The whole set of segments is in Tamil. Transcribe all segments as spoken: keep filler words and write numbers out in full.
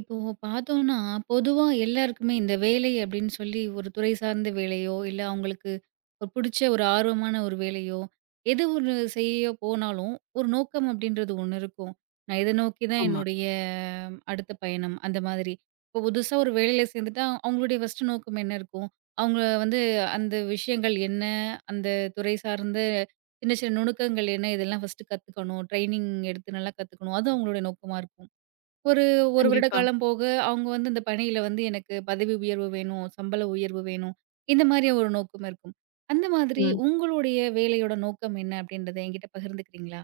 இப்போ பார்த்தோம்னா, பொதுவா எல்லாருக்குமே இந்த வேலை அப்படின்னு சொல்லி ஒரு துறை சார்ந்த வேலையோ, இல்ல அவங்களுக்கு ஒரு புடிச்ச ஒரு ஆர்வமான ஒரு வேலையோ, எது ஒண்ணு செய்ய போனாலும், ஒரு நோக்கம் அப்படின்றது ஒண்ணு இருக்கும். நான் இத நோக்கி தான் ஆமா. என்னுடைய ம், அடுத்த பயணம் அந்த மாதிரி. இப்போ புதுசா ஒரு வேலையில சேர்ந்துட்டா, அவங்களுடைய ஃபர்ஸ்ட் நோக்கம் என்ன இருக்கும்? அவங்க வந்து அந்த விஷயங்கள் என்ன? அந்த துறை சார்ந்த சின்ன சின்ன நுணுக்கங்கள் என்ன? இதெல்லாம் ஃபர்ஸ்ட்டு கத்துக்கணும். ட்ரெய்னிங் எடுத்து நல்லா கத்துக்கணும். அது அவங்களுடைய நோக்கமா இருக்கும். ஒரு 1 வருட கண்டிப்பா. காலம் போக, அவங்க வந்து இந்த பணியில வந்து எனக்கு பதவி உயர்வு வேணும், சம்பள உயர்வு வேணும். இந்த மாரி ஒரு நோக்கம் இருக்கும். அந்த மாதிரி ம். உங்களுடைய வேலையோட நோக்கம் என்ன அப்படின்றத என்கிட்ட பகிர்ந்துக்கிறீங்களா?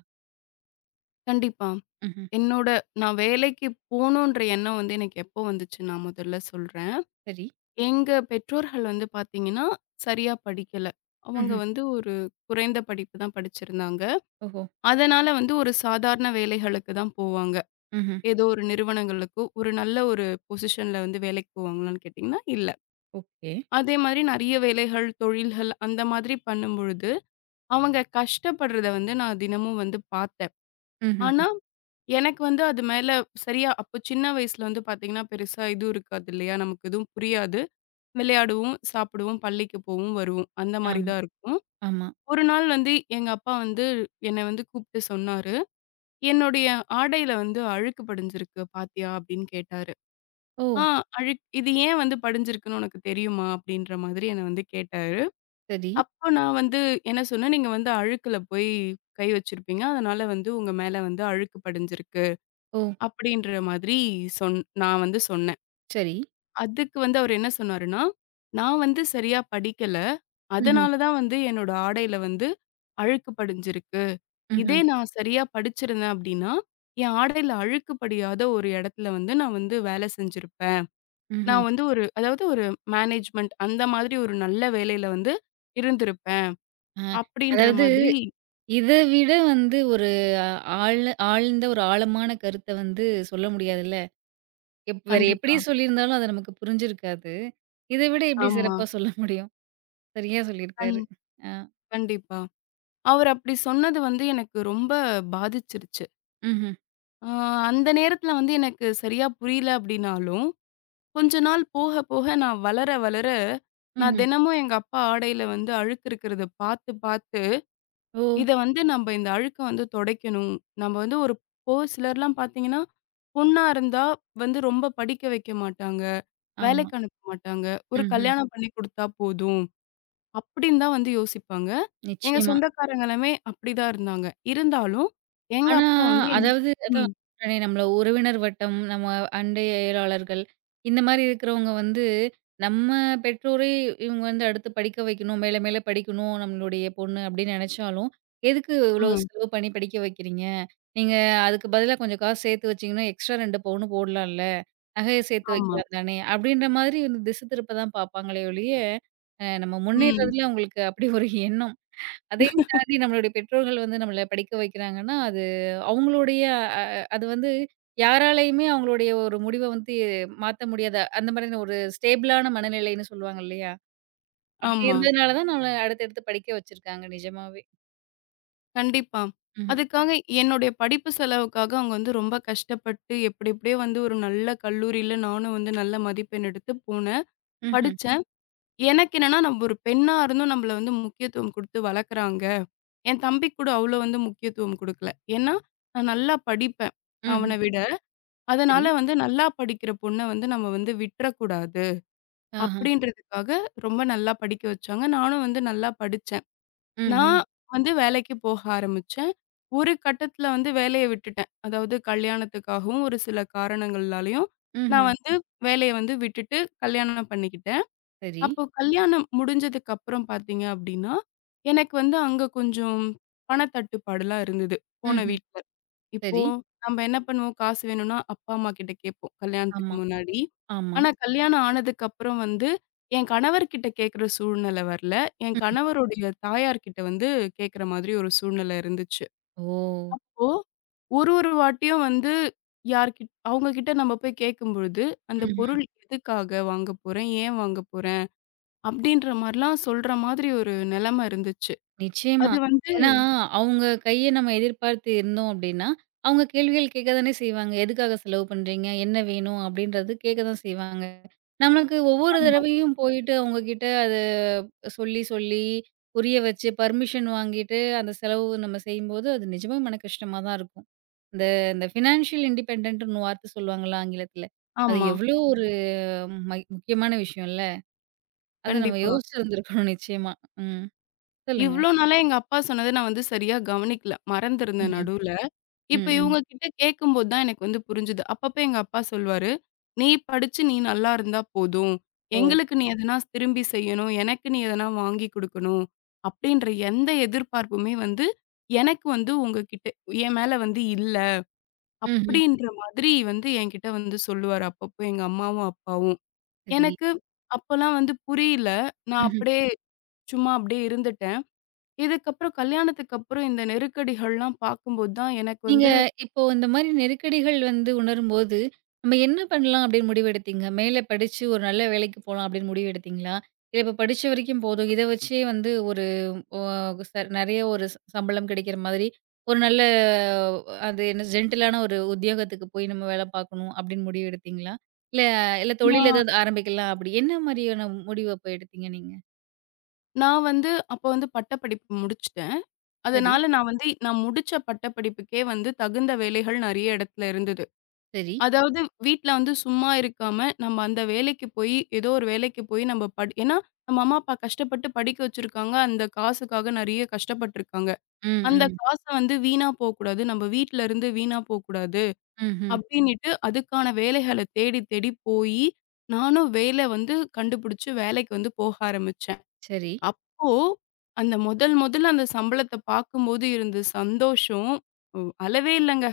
கண்டிப்பா. ம்ஹ்ம். என்னோட நான் வேலைக்கு போணுன்ற எண்ணம் வந்து எனக்கு எப்போ வந்துச்சு நான் முதல்ல சொல்றேன். சரி. எங்க பெற்றோர்கள் வந்து பார்த்தீங்கன்னா, சரியா படிக்கல. அவங்க ம்ஹ்ம். வந்து ஒரு குறைந்த படிப்பு தான் படிச்சிருந்தாங்க. ஓஹோ! அதனால வந்து ஒரு சாதாரண வேலைகளுக்கு தான் போவாங்க. ம்ஹ்ம். ஏதோ ஒரு நிறுவனங்களுக்கு ஒரு நல்ல ஒரு பொசிஷன்ல வந்து வேலைக்கு போவாங்களான்னு கேட்டீங்கன்னா, இல்ல. ஓகே. அதே மாரி நெறைய வேலைகள், தொழில்கள் அந்த மாதிரி பண்ணும்பொழுது, அவங்க கஷ்டப்படுறத வந்து நான் தினமும் வந்து பார்த்தேன். ம்ஹ்ம். ஆனா எனக்கு வந்து அது மேல சரியா அப்போ சின்ன வயசுல வந்து பாத்தீங்கன்னா, பெருசா இதுவும் இருக்காது இல்லையா? நமக்கு எதுவும் புரியாது. விளையாடுவோம், சாப்பிடுவோம், பள்ளிக்கு போவோம், வருவோம். அந்த மாரி ஆமா, தான் இருக்கும். ஆமா. ஒரு நாள் வந்து எங்க அப்பா வந்து என்னை வந்து கூப்பிட்டு சொன்னாரு. "என்னுடைய ஆடையில வந்து அழுக்கு படிஞ்சிருக்கு பாத்தியா?" அப்படின்னு கேட்டாரு. ஓ! "ஆ அழுக் இது ஏன் வந்து படிஞ்சிருக்குன்னு உனக்கு தெரியுமா?" அப்படின்ற மாதிரி என்ன வந்து கேட்டாரு. சரி. அப்போ நான் வந்து என்ன சொன்னேன், "நீங்க வந்து அழுக்குல போய் கை வச்சிருப்பீங்க. அதனால வந்து உங்க மேல வந்து அழுக்கு படிஞ்சிருக்கு." ஓ! அப்படின்ற மாதிரி சொன் நான் வந்து சொன்னேன். சரி. அதுக்கு வந்து அவரு என்ன சொன்னாருன்னா, "நான் வந்து சரியா படிக்கல. ம்ஹ்ம். அதனால தான் வந்து என்னோட ஆடையில வந்து அழுக்கு படிஞ்சிருக்கு. இதே ம்ஹ்ம். நான் சரியா படிச்சிருந்தேன் அப்படின்னா, என் ஆடையில அழுக்கு படியாத ஒரு இடத்துல வந்து நான் வந்து வேலை செஞ்சிருப்பேன். ம்ஹ்ம். நான் வந்து ஒரு அதாவது ஒரு மேனேஜ்மெண்ட் அந்த மாதிரி ஒரு நல்ல வேலையில வந்து இருந்திருப்பேன்." ஆ. அப்படின்ற அதாவது மாதிரி இத விட வந்து ஒரு ஆழ் ஆழ்ந்த ஒரு ஆழமான கருத்த வந்து சொல்ல முடியாதுல்ல. எப் வேற எப்படி கண்டிப்பா. சொல்லியிருந்தாலும் அது நமக்கு புரிஞ்சிருக்காது. இத விட எப்படி ஆமா. சிறப்பா சொல்ல முடியும்? சரியா கண் சொல்லியிருக்காரு. ஆ. கண்டிப்பா. அவர் அப்படி சொன்னது வந்து எனக்கு ரொம்ப பாதிச்சிருச்சு. ம்ஹ்ம். ஆ அந்த நேரத்துல வந்து எனக்கு சரியா புரியல அப்படின்னாலும், கொஞ்ச நாள் போக போக நான் வளர வளர, நான் ம்ஹ்ம். தினமும் எங்க அப்பா ஆடையில வந்து அழுக்கு இருக்கிறத பார்த்து பார்த்து, ஓ! இத வந்து நம்ம இந்த அழுக்க வந்து துடைக்கணும். நம்ம வந்து ஒரு இப்போ சிலர்லாம் பார்த்தீங்கன்னா, பொண்ணா இருந்தா வந்து ரொம்ப படிக்க வைக்க மாட்டாங்க, ஆமா. வேலைக்கு அனுப்ப மாட்டாங்க. ஒரு ம்ஹ்ம். கல்யாணம் பண்ணி குடுத்தா போதும் அப்படின்னு தான் வந்து யோசிப்பாங்க. எங்க நிச்சயமா. சொந்தக்காரங்க எல்லாமே அப்படிதான் இருந்தாங்க. இருந்தாலும் எங்க ஆனா, அப்பா வந்து என் அதாவது அதான் ம், சொன்னேனே நம்மள உறவினர் வட்டம், நம்ம அண்டையலாளர்கள் இந்த மாரி இருக்கிறவங்க வந்து, நம்ம பெற்றோரே இவங்க வந்து அடுத்து படிக்க வைக்கணும், மேல மேல படிக்கணும் நம்மளுடைய பொண்ணு அப்படின்னு நெனைச்சாலும், "எதுக்கு இவ்வளோ ம். செலவு பண்ணி படிக்க வைக்கிறீங்க? நீங்க அதுக்கு பதிலா கொஞ்சம் காசு சேர்த்து வச்சீங்கன்னா, எக்ஸ்ட்ரா ரெண்டு பவுன் போடலாம்ல? நகைய சேர்த்து ஆமா. வைக்கலாம் தானே!" அப்பிடின்ற மாதிரி வந்து திசை திருப்ப தான் பார்ப்பாங்களே ஒழிய, அ நம்ம ம். முன்னேறதுல அவுங்களுக்கு அப்பிடி ஒரு எண்ணம். அதையும் தாண்டி நம்மளுடைய பெற்றோர்கள் வந்து நம்மள படிக்க வைக்கிறாங்கன்னா, அது அவுங்களுடைய அ அது வந்து யாராலயுமே அவுங்களுடைய ஒரு முடிவ வந்து மாத்த முடியாத, அந்த மாதிரியான ஒரு ஸ்டேபிளான மனநிலைன்னு சொல்லுவாங்க இல்லயா! அப்பிடி ஆமா. இருந்ததுனால தான் நம்மள அடுத்து, அடுத்து படிக்க வச்சிருக்காங்க நிஜமாவே. கண்டிப்பா. ம்ஹ்ம். அதுக்காக என்னுடைய படிப்பு செலவுக்காக அவங்க வந்து ரொம்ப கஷ்டப்பட்டு எப்டி எப்டியோ வந்து ஒரு நல்ல கல்லூரியில நானும் வந்து நல்ல மதிப்பெண் எடுத்து போனேன். ம்ஹ்ம். படிச்சேன். எனக்கு என்னன்னா நம்ம ஒரு பெண்ணா இருந்தும் நம்மள வந்து முக்கியத்துவம் குடுத்து வளர்க்குறாங்க. என் தம்பிக்கு கூட அவ்ளோ வந்து முக்கியத்துவம் குடுக்கல. ஏன்னா, நான் நல்லா படிப்பேன் ம்ஹ்ம். அவன விட. சரி. அதனால வந்து நல்லா படிக்கிற பொண்ண வந்து நம்ம வந்து விட்றக்கூடாது. ஆஹா! அப்டின்றதுக்காக ரொம்ப நல்லா படிக்க வச்சாங்க. நானும் வந்து நல்லா படிச்சேன். ம்ஹ்ம். நான் வந்து வேலைக்கு போக ஆரம்பிச்சேன். ஒரு கட்டத்தில வந்து வேலைய விட்டுட்டேன். அதாவது கல்யாணத்துக்காகவும், ஒரு சில காரணங்கள்னாலயும் நான் ம்ஹ்ம். வந்து வேலைய வந்து விட்டுட்டு கல்யாணம் பண்ணிக்கிட்டேன். சரி. அப்போ கல்யாணம் முடிஞ்சதுக்கு அப்புறம் பார்த்தீங்க அப்டின்னா, எனக்கு வந்து அங்க கொஞ்சம் பணத்தட்டுப்பாடுலாம் இருந்தது, போன ம்ஹ்ம். வீட்ல. இப்போ சரி. நம்ம என்ன பண்ணுவோம், காசு வேணும்னா அப்பா, அம்மா கிட்ட கேட்போம், கல்யாணத்துக்கு ஆமா, முன்னாடி. ஆமா. ஆனா, கல்யாணம் ஆனதுக்கு அப்புறம் வந்து என் கணவர்கிட்ட கேட்குற சூழ்நிலை வரல. என் ம். கணவருடைய தாயார் கிட்ட வந்து கேட்குற மாதிரி ஒரு சூழ்நிலை இருந்துச்சு. ஓ! இப்போ ஒரு ஒரு வாட்டியும் வந்து யார்கிட் அவங்க கிட்ட நம்ம போய் கேட்கும்பொழுது, அந்த ம்ஹ்ம். பொருள் எதுக்காக வாங்க போறேன்? ஏன் வாங்க போறேன்? அப்படின்ற மாரிலாம் சொல்ற மாதிரி ஒரு நிலைமை இருந்துச்சு. நிச்சயமா. அது வந்து ஏன்னா, அவங்க கைய நம்ம எதிர்பார்த்து இருந்தோம் அப்டின்னா, அவங்க கேள்விகள் கேட்க தானே செய்வாங்க. எதுக்காக செலவு பண்றீங்க? என்ன வேணும்? அப்படின்றது கேட்க தான் செய்வாங்க. நமக்கு ஒவ்வொரு ஆமா, தடவையும் போயிட்டு அவங்க கிட்ட அத சொல்லி, சொல்லி புரிய வச்சு பர்மிஷன் வாங்கிட்டு அந்த செலவு நம்ம செய்யும்போது, அது நிஜமா மன கஷ்டமா தான் இருக்கும். இந்த இந்த ஃபினான்ஷியல் இண்டிபெண்டன்ட்ன்னு வார்த்தை சொல்லுவாங்கல்ல ஆங்கிலத்துல. அது ஆமா. எவ்ளோ ஒரு ம முக்கியமான விஷயம்ல. அத நம்ம கண்டிப்பா. யோசிச்சிருந்திருக்கணும் நிச்சயமா. ம். சொல்லுங்க. இவ்ளோ நாளா எங்க அப்பா சொன்னத நான் வந்து சரியா கவனிக்கல. மறந்திருந்தேன் ம்ஹ்ம். நடுவுல. இப்ப ம், ம். இவங்க கிட்ட கேட்கும்போது தான் எனக்கு வந்து புரிஞ்சுது. அப்பப்ப எங்க அப்பா சொல்வாரு, "நீ படிச்சு நீ நல்லா இருந்தா போதும். ஓ! எங்களுக்கு நீ எதனா திரும்பி செய்யணும். எனக்கு நீ எதனா வாங்கி குடுக்கணும்." அப்படின்ற எந்த எதிர்பார்ப்புமே வந்து எனக்கு வந்து உங்ககிட்ட என் மேல வந்து இல்ல. ம்ஹ்ம். அப்படின்ற மாதிரி வந்து என்கிட்ட வந்து சொல்லுவாரு அப்பப்போ எங்க அம்மாவும், அப்பாவும். சரி. எனக்கு அப்பலாம் வந்து புரியல. நான் ம்ஹ்ம். அப்படியே சும்மா அப்படியே இருந்துட்டேன். இதுக்கப்புறம் கல்யாணத்துக்கு அப்புறம் இந்த நெருக்கடிகள்லாம் பார்க்கும்போது தான் எனக்கு நீங்க வந்து இப்போ இந்த மாரி நெருக்கடிகள் வந்து உணரும்போது, நம்ம என்ன பண்ணலாம் அப்படின்னு முடிவெடுத்தீங்க? மேல படிச்சு ஒரு நல்ல வேலைக்கு போலாம் அப்படின்னு முடிவெடுத்தீங்களா? இல்ல இப்ப படிச்ச வரைக்கும் போதும். இத வச்சே வந்து ஒரு ஒ ச நெறைய ஒரு ச சம்பளம் கிடைக்கிற மாதிரி, ஒரு நல்ல அது என்ன ஜென்டிலான ஒரு உத்தியோகத்துக்கு போய் நம்ம வேல பார்க்கணும் அப்படின்னு முடிவு எடுத்தீங்களா? இல்ல இல்ல தொழில் நான் ஏதாவது ஆரம்பிக்கலாம் அப்படி என்ன மாரியான முடிவு அப்ப எடுத்தீங்க நீங்க? நான் வந்து அப்ப வந்து பட்டப்படிப்பு முடிச்சுட்டேன். சரி, அதனால நான் வந்து நான் முடிச்ச பட்டப்படிப்புக்கே வந்து தகுந்த வேலைகள் நெறைய இடத்துல இருந்தது. சரி. அதாவது வீட்ல வந்து சும்மா இருக்காம நம்ம அந்த வேலைக்கு போய் ஏதோ ஒரு வேலைக்கு போய் நம்ம படி ஏன்னா நம்ம அம்மா, அப்பா கஷ்டப்பட்டு படிக்க வச்சிருக்காங்க. அந்த காசுக்காக நெறைய கஷ்டப்பட்டுருக்காங்க. ம், அந்த ம். காச வந்து வீணா போக்கூடாது. நம்ம வீட்ல இருந்து வீணா போக்கூடாது. ம்ஹ்ம். அப்டின்னுட்டு அதுக்கான வேலைகள தேடி தேடி போயி, நானும் வேலை வந்து கண்டுபிடிச்சு வேலைக்கு வந்து போக ஆரம்பிச்சேன். சரி. அப்போ அந்த முதல் முதல்ல அந்த சம்பளத்த பார்க்கும்போது இருந்த சந்தோஷம் ம் அளவே இல்லங்க.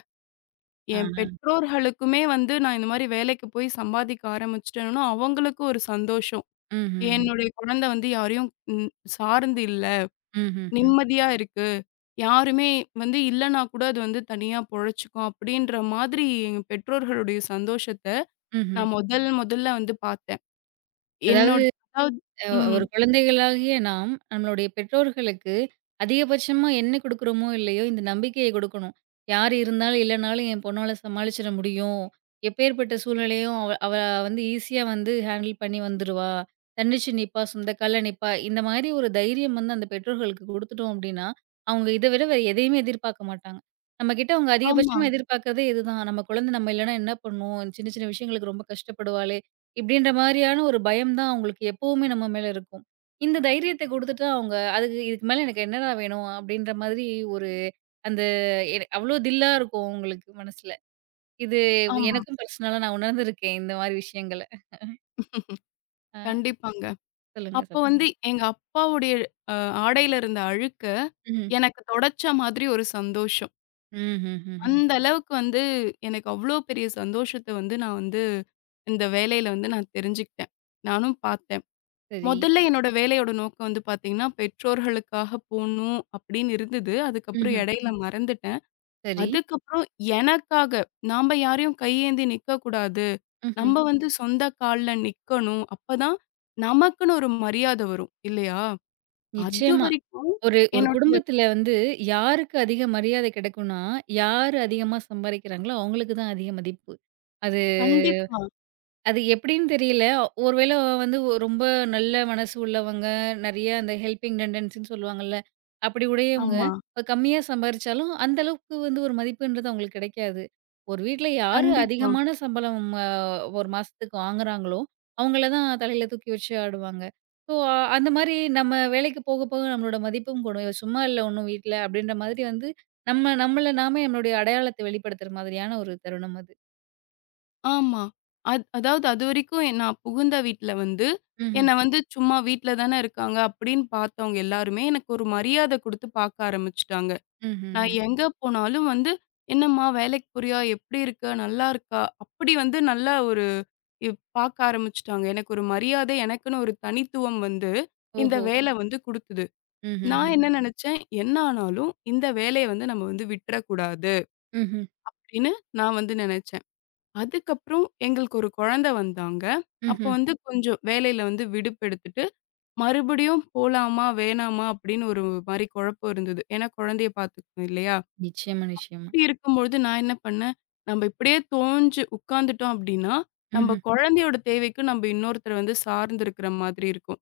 ஆ. என் பெற்றோர்களுக்குமே வந்து நான் இந்த மாரி வேலைக்கு போய் சம்பாதிக்க ஆரம்பிச்சுட்டேன்னா, அவங்களுக்கும் ஒரு சந்தோஷம். ம்ஹ்ம். என்னுடைய குழந்தை வந்து யாரையும் ம் சார்ந்து இல்ல. ம்ஹ்ஹ்ம். நிம்மதியா இருக்கு. யாருமே வந்து இல்லன்னா கூட அது வந்து தனியா பொழைச்சுக்கும் அப்படின்ற மாதிரி எங்க பெற்றோர்களுடைய சந்தோஷத்த ம்ஹ்ம். நான் முதல் முதல்ல வந்து பார்த்தேன். அதாவது என்னோட அதாவது அ ம். ஒரு குழந்தைகளாகிய நாம், நம்மளுடைய பெற்றோர்களுக்கு அதிகபட்சமா என்ன குடுக்குறோமோ, இல்லையோ இந்த நம்பிக்கைய குடுக்கணும். யார் இருந்தாலும், இல்லனாலும் என் பொண்ணால சமாளிச்சிட முடியும். எப்பேர்ப்பட்ட சூழ்நிலையும் அவ அவ வந்து ஈஸியா வந்து ஹேண்டில் பண்ணி வந்துருவா. தன்னிச்சு நிப்பா, சொந்த கால்ல நிப்பா. இந்த மாரி ஒரு தைரியம் வந்து அந்த பெற்றோர்களுக்கு குடுத்துட்டோம் அப்டின்னா, அவங்க இத விட வேற எதையுமே எதிர்பார்க்க மாட்டாங்க. நம்ம கிட்ட அவங்க ஆமா, அதிகபட்சமா எதிர்பார்க்கிறதே இதுதான். நம்ம குழந்தை நம்ம இல்லனா என்ன பண்ணும்? சின்ன சின்ன விஷயங்களுக்கு ரொம்ப கஷ்டப்படுவாளே! இப்படின்ற மாரியான ஒரு பயம் தான் அவங்களுக்கு எப்பவுமே நம்ம மேல இருக்கும். இந்த தைரியத்த குடுத்துட்டா அவங்க, அதுக்கு இதுக்கு மேல எனக்கு என்னடா வேணும்? அப்படின்ற மாதிரி ஒரு அந்த எ அவ்ளோ தில்லா இருக்கும் அவங்களுக்கு மனசுல. இது ஆமா. எனக்கும் பர்சனலா நான் உணர்ந்திருக்கேன் இந்த மாரி விஷயங்கள. அ கண்டிப்பாங்க. சொல்லுங்க, அப்ப சொல்லுங்க. வந்து எங்க அப்பாவுடைய அ ஆடையில இருந்த அழுக்க ம்ஹ்ம். எனக்கு தொடச்ச மாதிரி ஒரு சந்தோஷம். ம்ஹ்ஹ்ஹ்ம். அந்த அளவுக்கு வந்து எனக்கு அவ்ளோ பெரிய சந்தோஷத்த வந்து நான் வந்து இந்த வேலையில வந்து நான் தெரிஞ்சுக்கிட்டேன். நானும் பாத் சரி. முதல்ல என்னோட வேலையோட நோக்கம் வந்து பார்த்தீங்கன்னா, பெற்றோர்களுக்காக போணும் அப்படின்னு இருந்தது. அதுக்கப்புறம் ம்ஹ்ம். இடையில ம். மறந்துட்டேன். சரி. அதுக்கப்புறம் எனக்காக, நாம யாரையும் கையேந்தி நிக்கக்கூடாது. ம்ஹ்ம். நம்ம ம். வந்து சொந்த கால்ல நிக்கணும். அப்பதான் நமக்குன்னு ஒரு மரியாதை வரும். இல்லையா? நிச்சயமா. அதுவரைக்கும் ஒரு ஒரு என்னுடைய குடும்பத்துல வந்து யாருக்கு அதிக மரியாதை கிடைக்கும்னா, யாரு அதிகமா சம்பாரிக்கிறாங்களோ அவங்களுக்கு தான் அதிக மதிப்பு. அது கண்டிப்பா. அது எப்படின்னு தெரியல. ஒருவேள வந்து ஒ- ரொம்ப நல்ல மனசு உள்ளவங்க, நெறைய அந்த ஹெல்பிங் டெண்டன்சின்னு சொல்லுவாங்கல்ல. அப்படி உடையவங்க, ஆமா. ம். கம்மியா சம்பாரிச்சாலும் அந்த அளவுக்கு வந்து ஒரு மதிப்புன்றது அவங்களுக்கு கிடைக்காது. ஒரு வீட்ல யாரு கண்டிப்பா. அதிகமான சம்பளம் அ ஒரு மாசத்துக்கு வாங்குறாங்களோ, அவங்கள தான் தலையில தூக்கி வச்சு ஆடுவாங்க. ஸோ அந்த மாரி நம்ம வேலைக்கு போக போக நம்மளோட மதிப்பும் கூடும். "இவ சும்மா இல்ல ஒண்ணும் வீட்ல" அப்படின்ற மாதிரி வந்து நம்ம நம்மள நாமே நம்மளுடைய அடையாளத்த வெளிப்படுத்துற மாதிரியான ஒரு தருணம் அது. ஆமா. அத் அதாவது அதுவரைக்கும் எ நான் புகுந்த வீட்ல வந்து, ம்ஹ்ம். என்ன வந்து சும்மா வீட்ல தானே இருக்காங்க அப்படின்னு பார்த்தவங்க எல்லாருமே, எனக்கு ஒரு மரியாதை குடுத்து பார்க்க ஆரம்பிச்சுட்டாங்க. நான் ம்ஹ்ஹ்ம். எங்க போனாலும் வந்து, "என்னம்மா வேலைக்கு போறியா? எப்படி இருக்க? நல்லா இருக்கா?" அப்படி வந்து நல்லா ஒரு இப் பார்க்க ஆரம்பிச்சுட்டாங்க. எனக்கு ஒரு மரியாதை, எனக்குன்னு ஒரு தனித்துவம் வந்து, இந்த ஓஹோ! வேலை ம். வந்து குடுத்தது. நான் ம்ஹ்ஹ்ம். என்ன நெனச்சேன், "என்ன ஆனாலும் இந்த வேலைய வந்து நம்ம வந்து விட்றக்கூடாது." ம்ஹ்ம். அப்படின்னு நான் வந்து நெனச்சேன். அதுக்கப்புறம் எங்களுக்கு ஒரு குழந்தை வந்தாங்க. அப்ப ம்ஹ்ம். வந்து கொஞ்சம் வேலையில வந்து விடுப்பெடுத்துட்டு, மறுபடியும் போலாமா? வேணாமா? அப்படின்னு ஒரு மாரி குழப்பம் இருந்தது. ஏன்னா குழந்தைய பார்த்துக்கணும் இல்லையா? நிச்சயமா, நிச்சயமா. இப்படி இருக்கும்பொழுது நான் என்ன பண்ணேன், நம்ம இப்படியே தோஞ்சு உட்கார்ந்துட்டோம் அப்படின்னா, நம்ம ம்ஹ்ம். குழந்தையோட தேவைக்கு நம்ம இன்னொருத்தர வந்து சார்ந்து இருக்கிற மாதிரி இருக்கும்.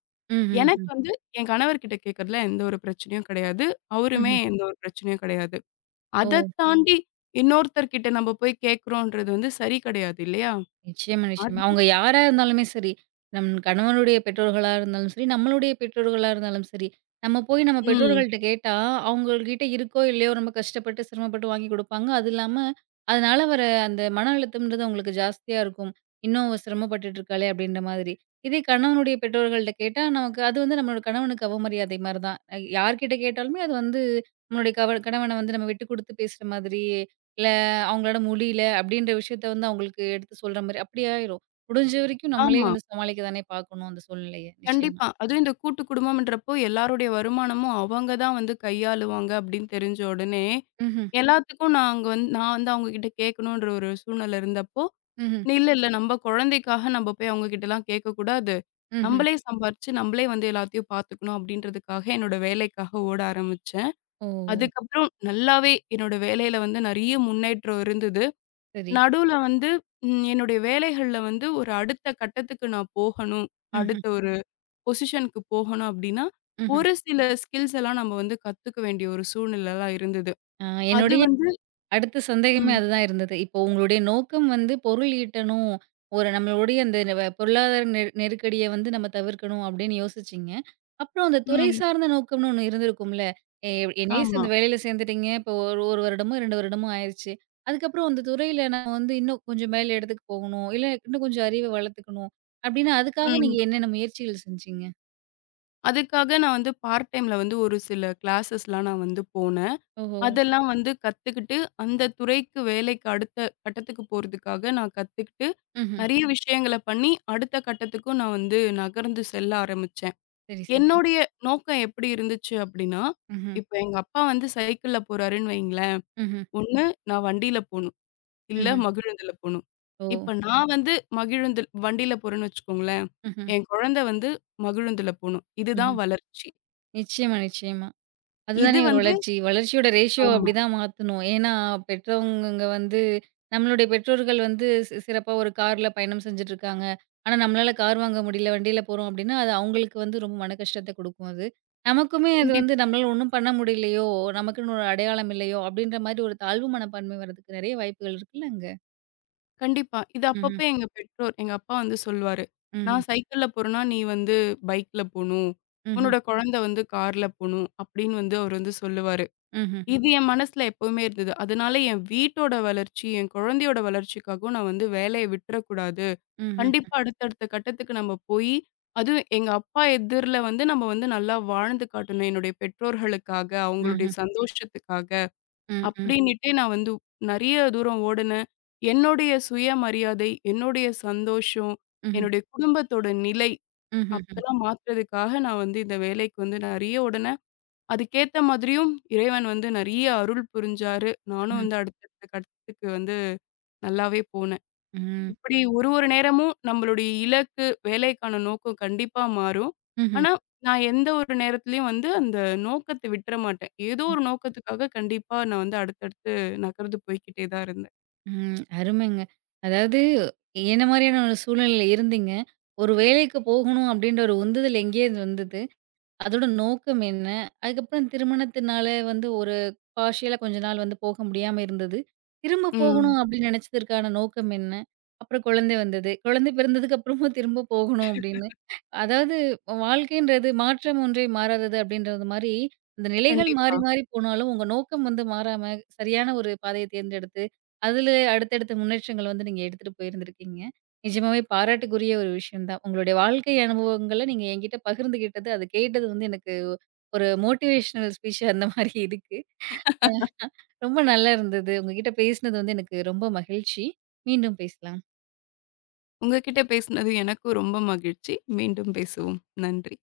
எனக்கு ம்ஹ்ஹ்ம். வந்து என் கணவர்கிட்ட கேட்கறதுல எந்த ஒரு பிரச்சனையும் கிடையாது. அவருமே ம்ஹ்ம். எந்த ஒரு பிரச்சனையும் கிடையாது. ஓ! அத தாண்டி இன்னொருத்தர்கிட்ட நம்ம போய் கேட்கிறோன்றது வந்து சரி கிடையாது இல்லையா? நிச்சயமா, நிச்சயமா. அவங்க யாரா இருந்தாலுமே சரி, நம் கணவனுடைய பெற்றோர்களா இருந்தாலும் சரி, நம்மளுடைய பெற்றோர்களா இருந்தாலும் சரி, நம்ம போய் நம்ம ம். பெற்றோர்கள்ட்ட கேட்டா, அவங்கள்கிட்ட இருக்கோ, இல்லையோ ரொம்ப கஷ்டப்பட்டு, சிரமப்பட்டு வாங்கி குடுப்பாங்க. அது இல்லாம, அதனால வர அந்த மன அழுத்தம்ன்றது அவங்களுக்கு ஜாஸ்தியா இருக்கும். "இன்னும் அவ சிரமப்பட்டுட்டு இருக்காளே!" அப்படின்ற மாதிரி. இதே கணவனுடைய பெற்றோர்கள்ட்ட கேட்டா, நமக்கு அது வந்து நம்மளோட கணவனுக்கு அவமரியாதை மாரி தான். அ யார்கிட்ட கேட்டாலுமே அது வந்து நம்மளுடைய கவ கணவன வந்து நம்ம விட்டு குடுத்து பேசுற மாதிரி இல்ல அவங்களால முடியல அப்படின்ற விஷயத்த வந்து அவங்களுக்கு எடுத்து சொல்ற மாரி அப்படி ஆயிரும். முடிஞ்ச வரைக்கும் நம்மளே ஆமா. வந்து சமாளிக்க தானே பார்க்கணும் அந்த சூழ்நிலைய. நிச்சயமா. கண்டிப்பா. அதுவும் இந்த கூட்டு குடும்பம்ன்றப்போ, எல்லாருடைய வருமானமும் அவங்க தான் வந்து கையாளுவாங்க அப்படின்னு தெரிஞ்ச உடனே, ம்ஹ்ம். எல்லாத்துக்கும் நாங்க வந்து நான் வந்து அவங்க கிட்ட கேட்கணுன்ற ஒரு சூழ்நிலை இருந்தப்போ, ம்ஹ்ம். இல்ல, இல்ல நம்ம குழந்தைக்காக நம்ம போய் அவங்க கிட்டலாம் கேட்கக்கூடாது. ம்ஹ்ம். நம்மளே சம்பாரிச்சு, நம்மளே வந்து எல்லாத்தையும் பார்த்துக்கணும் அப்படின்றதுக்காக என்னோட வேலைக்காக ஓட ஆரம்பிச்சேன். ஓ! அதுக்கப்புறம் நல்லாவே என்னோட வேலையில வந்து நெறைய முன்னேற்றம் இருந்தது. சரி. நடுவுல வந்து ம் என்னுடைய வேலைகள்ல வந்து ஒரு அடுத்த கட்டத்துக்கு நான் போகணும். ம்ஹ்ம். அடுத்த ஒரு பொசிஷனுக்கு போகணும் அப்படின்னா, ம்ஹ்ம். ஒரு சில ஸ்கில்ஸ் எல்லாம் நம்ம வந்து கத்துக்க வேண்டிய ஒரு சூழ்நிலைலாம் இருந்தது. ஆ அது என்னுடைய வந்து அடுத்த சந்தேகமே ம், அதுதான் இருந்தது. இப்போ உங்களுடைய நோக்கம் வந்து பொருள் ஈட்டணும். ஒரு நம்மளுடைய அந்த நெவ பொருளாதார நெரு நெருக்கடிய வந்து நம்ம தவிர்க்கணும் அப்படின்னு யோசிச்சீங்க. அப்புறம் அந்த துறை ம். சார்ந்த நோக்கம்னு ஒண்ணு இருந்திருக்கும்ல. எ என்னையே ஆமா. சேர்ந்து வேலையில சேர்ந்துட்டீங்க. இப்போ ஒரு 1 வருடமோ, ரெண்டு வருடமோ ஆயிருச்சு. அதுக்கப்புறம் அந்த துறையில நம்ம வந்து இன்னும் கொஞ்சம் மேல் இடத்துக்கு போகணும். இல்ல இன்னும் கொஞ்சம் அறிவ வளர்த்துக்கணும். அப்படின்னு அதுக்காக ம். நீங்க என்னென்ன முயற்சிகள் செஞ்சீங்க? அதுக்காக நான் வந்து பார்ட் டைம்ல வந்து ஒரு சில கிளாஸஸ்லாம் நான் வந்து போனேன். ஓஹோ! அதெல்லாம் வந்து கத்துக்கிட்டு, அந்த துறைக்கு வேலைக்கு அடுத்த கட்டத்துக்கு போறதுக்காக நான் கத்துக்கிட்டு, ம்ஹ்ம். நெறைய விஷயங்கள பண்ணி, அடுத்த கட்டத்துக்கும் நான் வந்து நகர்ந்து செல்ல ஆரம்பிச்சேன். சரி, சரி. என்னுடைய நோக்கம் எப்படி இருந்துச்சு அப்படின்னா, ம்ஹ்ம். இப்ப எங்க அப்பா வந்து சைக்கிள்ல போறாருன்னு வைங்களேன், ம்ஹ்ம். ஒண்ணு நான் வண்டியில போணும். இல்ல ம்ஹ்ம். மகிழுந்துல போணும். ஓ! இப்ப ம். நான் வந்து மகிழுந்து வண்டியில போறேன்னு வச்சுக்கோங்களேன். ம்ஹ்ம். என் குழந்தை வந்து மகிழுந்துல போணும். இதுதான் ம்ஹ்ம். வளர்ச்சி. நிச்சயமா, நிச்சயமா. இது அதுதானே ஒரு வந்து வளர்ச்சி. வளர்ச்சியோட ரேஷியோ ஆமா. ஆமா. அப்படிதான் மாத்தணும். ஏன்னா, பெற்றவங்கங்க வந்து நம்மளுடைய பெற்றோர்கள் வந்து சி சிறப்பா ஒரு கார்ல பயணம் செஞ்சுட்டுருக்காங்க. ஆனா, நம்மளால கார் வாங்க முடியல, வண்டியில போறோம் அப்படின்னா, அது அவங்களுக்கு வந்து ரொம்ப மன கஷ்டத்த குடுக்கும் அது. நமக்குமே அது வந்து கண்டிப்பா, நம்மளால ஒண்ணும் பண்ண முடியலையோ, நமக்குன்னு ஒரு அடையாளம் இல்லையோ அப்படின்ற மாரி ஒரு தாழ்வு மனப்பான்மை வர்றதுக்கு நெறைய வாய்ப்புகள் இருக்குல்லங்க. கண்டிப்பா. இது அப்பப்ப ம்ஹ்ம். எங்க பெற்றோர் எங்க அப்பா வந்து சொல்லுவாரு. ம்ஹ்ம். நான் சைக்கிள்ல போறேன்னா, நீ வந்து பைக்ல போணும். ம்ஹ்ம். உன்னோட குழந்தை வந்து கார்ல போணும். அப்படின்னு வந்து அவர் வந்து சொல்லுவாரு. ம்ஹ்ம். இது என் மனசுல எப்பவுமே இருந்தது. அதனால என் வீட்டோட வளர்ச்சி, என் குழந்தையோட வளர்ச்சிக்காகவும் நான் வந்து வேலைய விட்டுறக்கூடாது. ம்ஹ்ம். கண்டிப்பா அடுத்தடுத்த கட்டத்துக்கு நம்ம போயி, அதுவும் எங்க அப்பா எதிர்ல வந்து நம்ம வந்து நல்லா வாழ்ந்து காட்டணும். என்னுடைய பெற்றோர்களுக்காக, அவங்களுடைய ம்ஹ்ம். சந்தோஷத்துக்காக ம், ம். அப்படின்னுட்டே நான் வந்து நெறைய தூரம் ஓடுனேன். என்னுடைய சுயமரியாதை, என்னுடைய சந்தோஷம், ம்ஹ்ம். என்னுடைய குடும்பத்தோட நிலை ம்ஹ்ம். அப்பலாம் மாத்துறதுக்காக நான் வந்து இந்த வேலைக்கு வந்து நெறைய ஓடுனேன். அதுக்கேத்த மாதிரியும் இறைவன் வந்து நெறைய அருள் புரிஞ்சாரு. நானும் ம்ஹ்ம். வந்து அடுத்தடுத்த கட்டத்துக்கு வந்து நல்லாவே போனேன். ம். இப்படி ஒரு ஒரு நேரமும் நம்மளுடைய இலக்கு, வேலைக்கான நோக்கம் கண்டிப்பா மாறும். ம். ஆனா, நான் எந்த ஒரு நேரத்திலயும் வந்து அந்த நோக்கத்த விட்டுற மாட்டேன். ஏதோ ஒரு நோக்கத்துக்காக கண்டிப்பா நான் வந்து அடுத்தடுத்து நகர்ந்து போய்க்கிட்டே தான் இருந்தேன். ம். அருமைங்க. அதாவது என்ன மாரியான ஒரு சூழ்நிலையில இருந்தீங்க? ஒரு வேலைக்கு போகணும் அப்டின்ற ஒரு உந்துதல் எங்கேருந்து வந்தது? அதோட நோக்கம் என்ன? அதுக்கப்புறம் திருமணத்தினால வந்து ஒரு பார்ஷியலா கொஞ்ச நாள் வந்து போக முடியாம இருந்தது. திரும்ப ம். போகணும் அப்டின்னு நெனச்சதற்கான நோக்கம் என்ன? அப்புறம் குழந்தை வந்தது. குழந்தை பிறந்ததுக்கு அப்புறமும் திரும்ப போகணும் அப்டின்னு அதாவது வாழ்க்கைன்றது மாற்றம் ஒன்றே மாறாதது அப்படின்றது மாரி, இந்த நிலைகள் கண்டிப்பா. மாறி மாறி போனாலும் உங்க நோக்கம் வந்து மாறாம, சரியான ஒரு பாதைய தேர்ந்தெடுத்து, அதில அடுத்தடுத்த முன்னேற்றங்கள் வந்து நீங்க எடுத்துட்டு போயிருந்திருக்கீங்க. நிஜமாவே பாராட்டுக்குரிய ஒரு விஷயம் தான். உங்களுடைய வாழ்க்கை அனுபவங்கள நீங்க என்கிட்ட பகிர்ந்துகிட்டது, அத கேட்டது வந்து எனக்கு ஒரு மோட்டிவேஷனல் ஸ்பீச் அந்த மாரி இருக்கு. ரொம்ப நல்லா இருந்தது. உங்க கிட்ட பேசினது வந்து எனக்கு ரொம்ப மகிழ்ச்சி. மீண்டும் பேசலாம். உங்க கிட்ட பேசினது எனக்கும் ரொம்ப மகிழ்ச்சி. மீண்டும் பேசுவோம். நன்றி.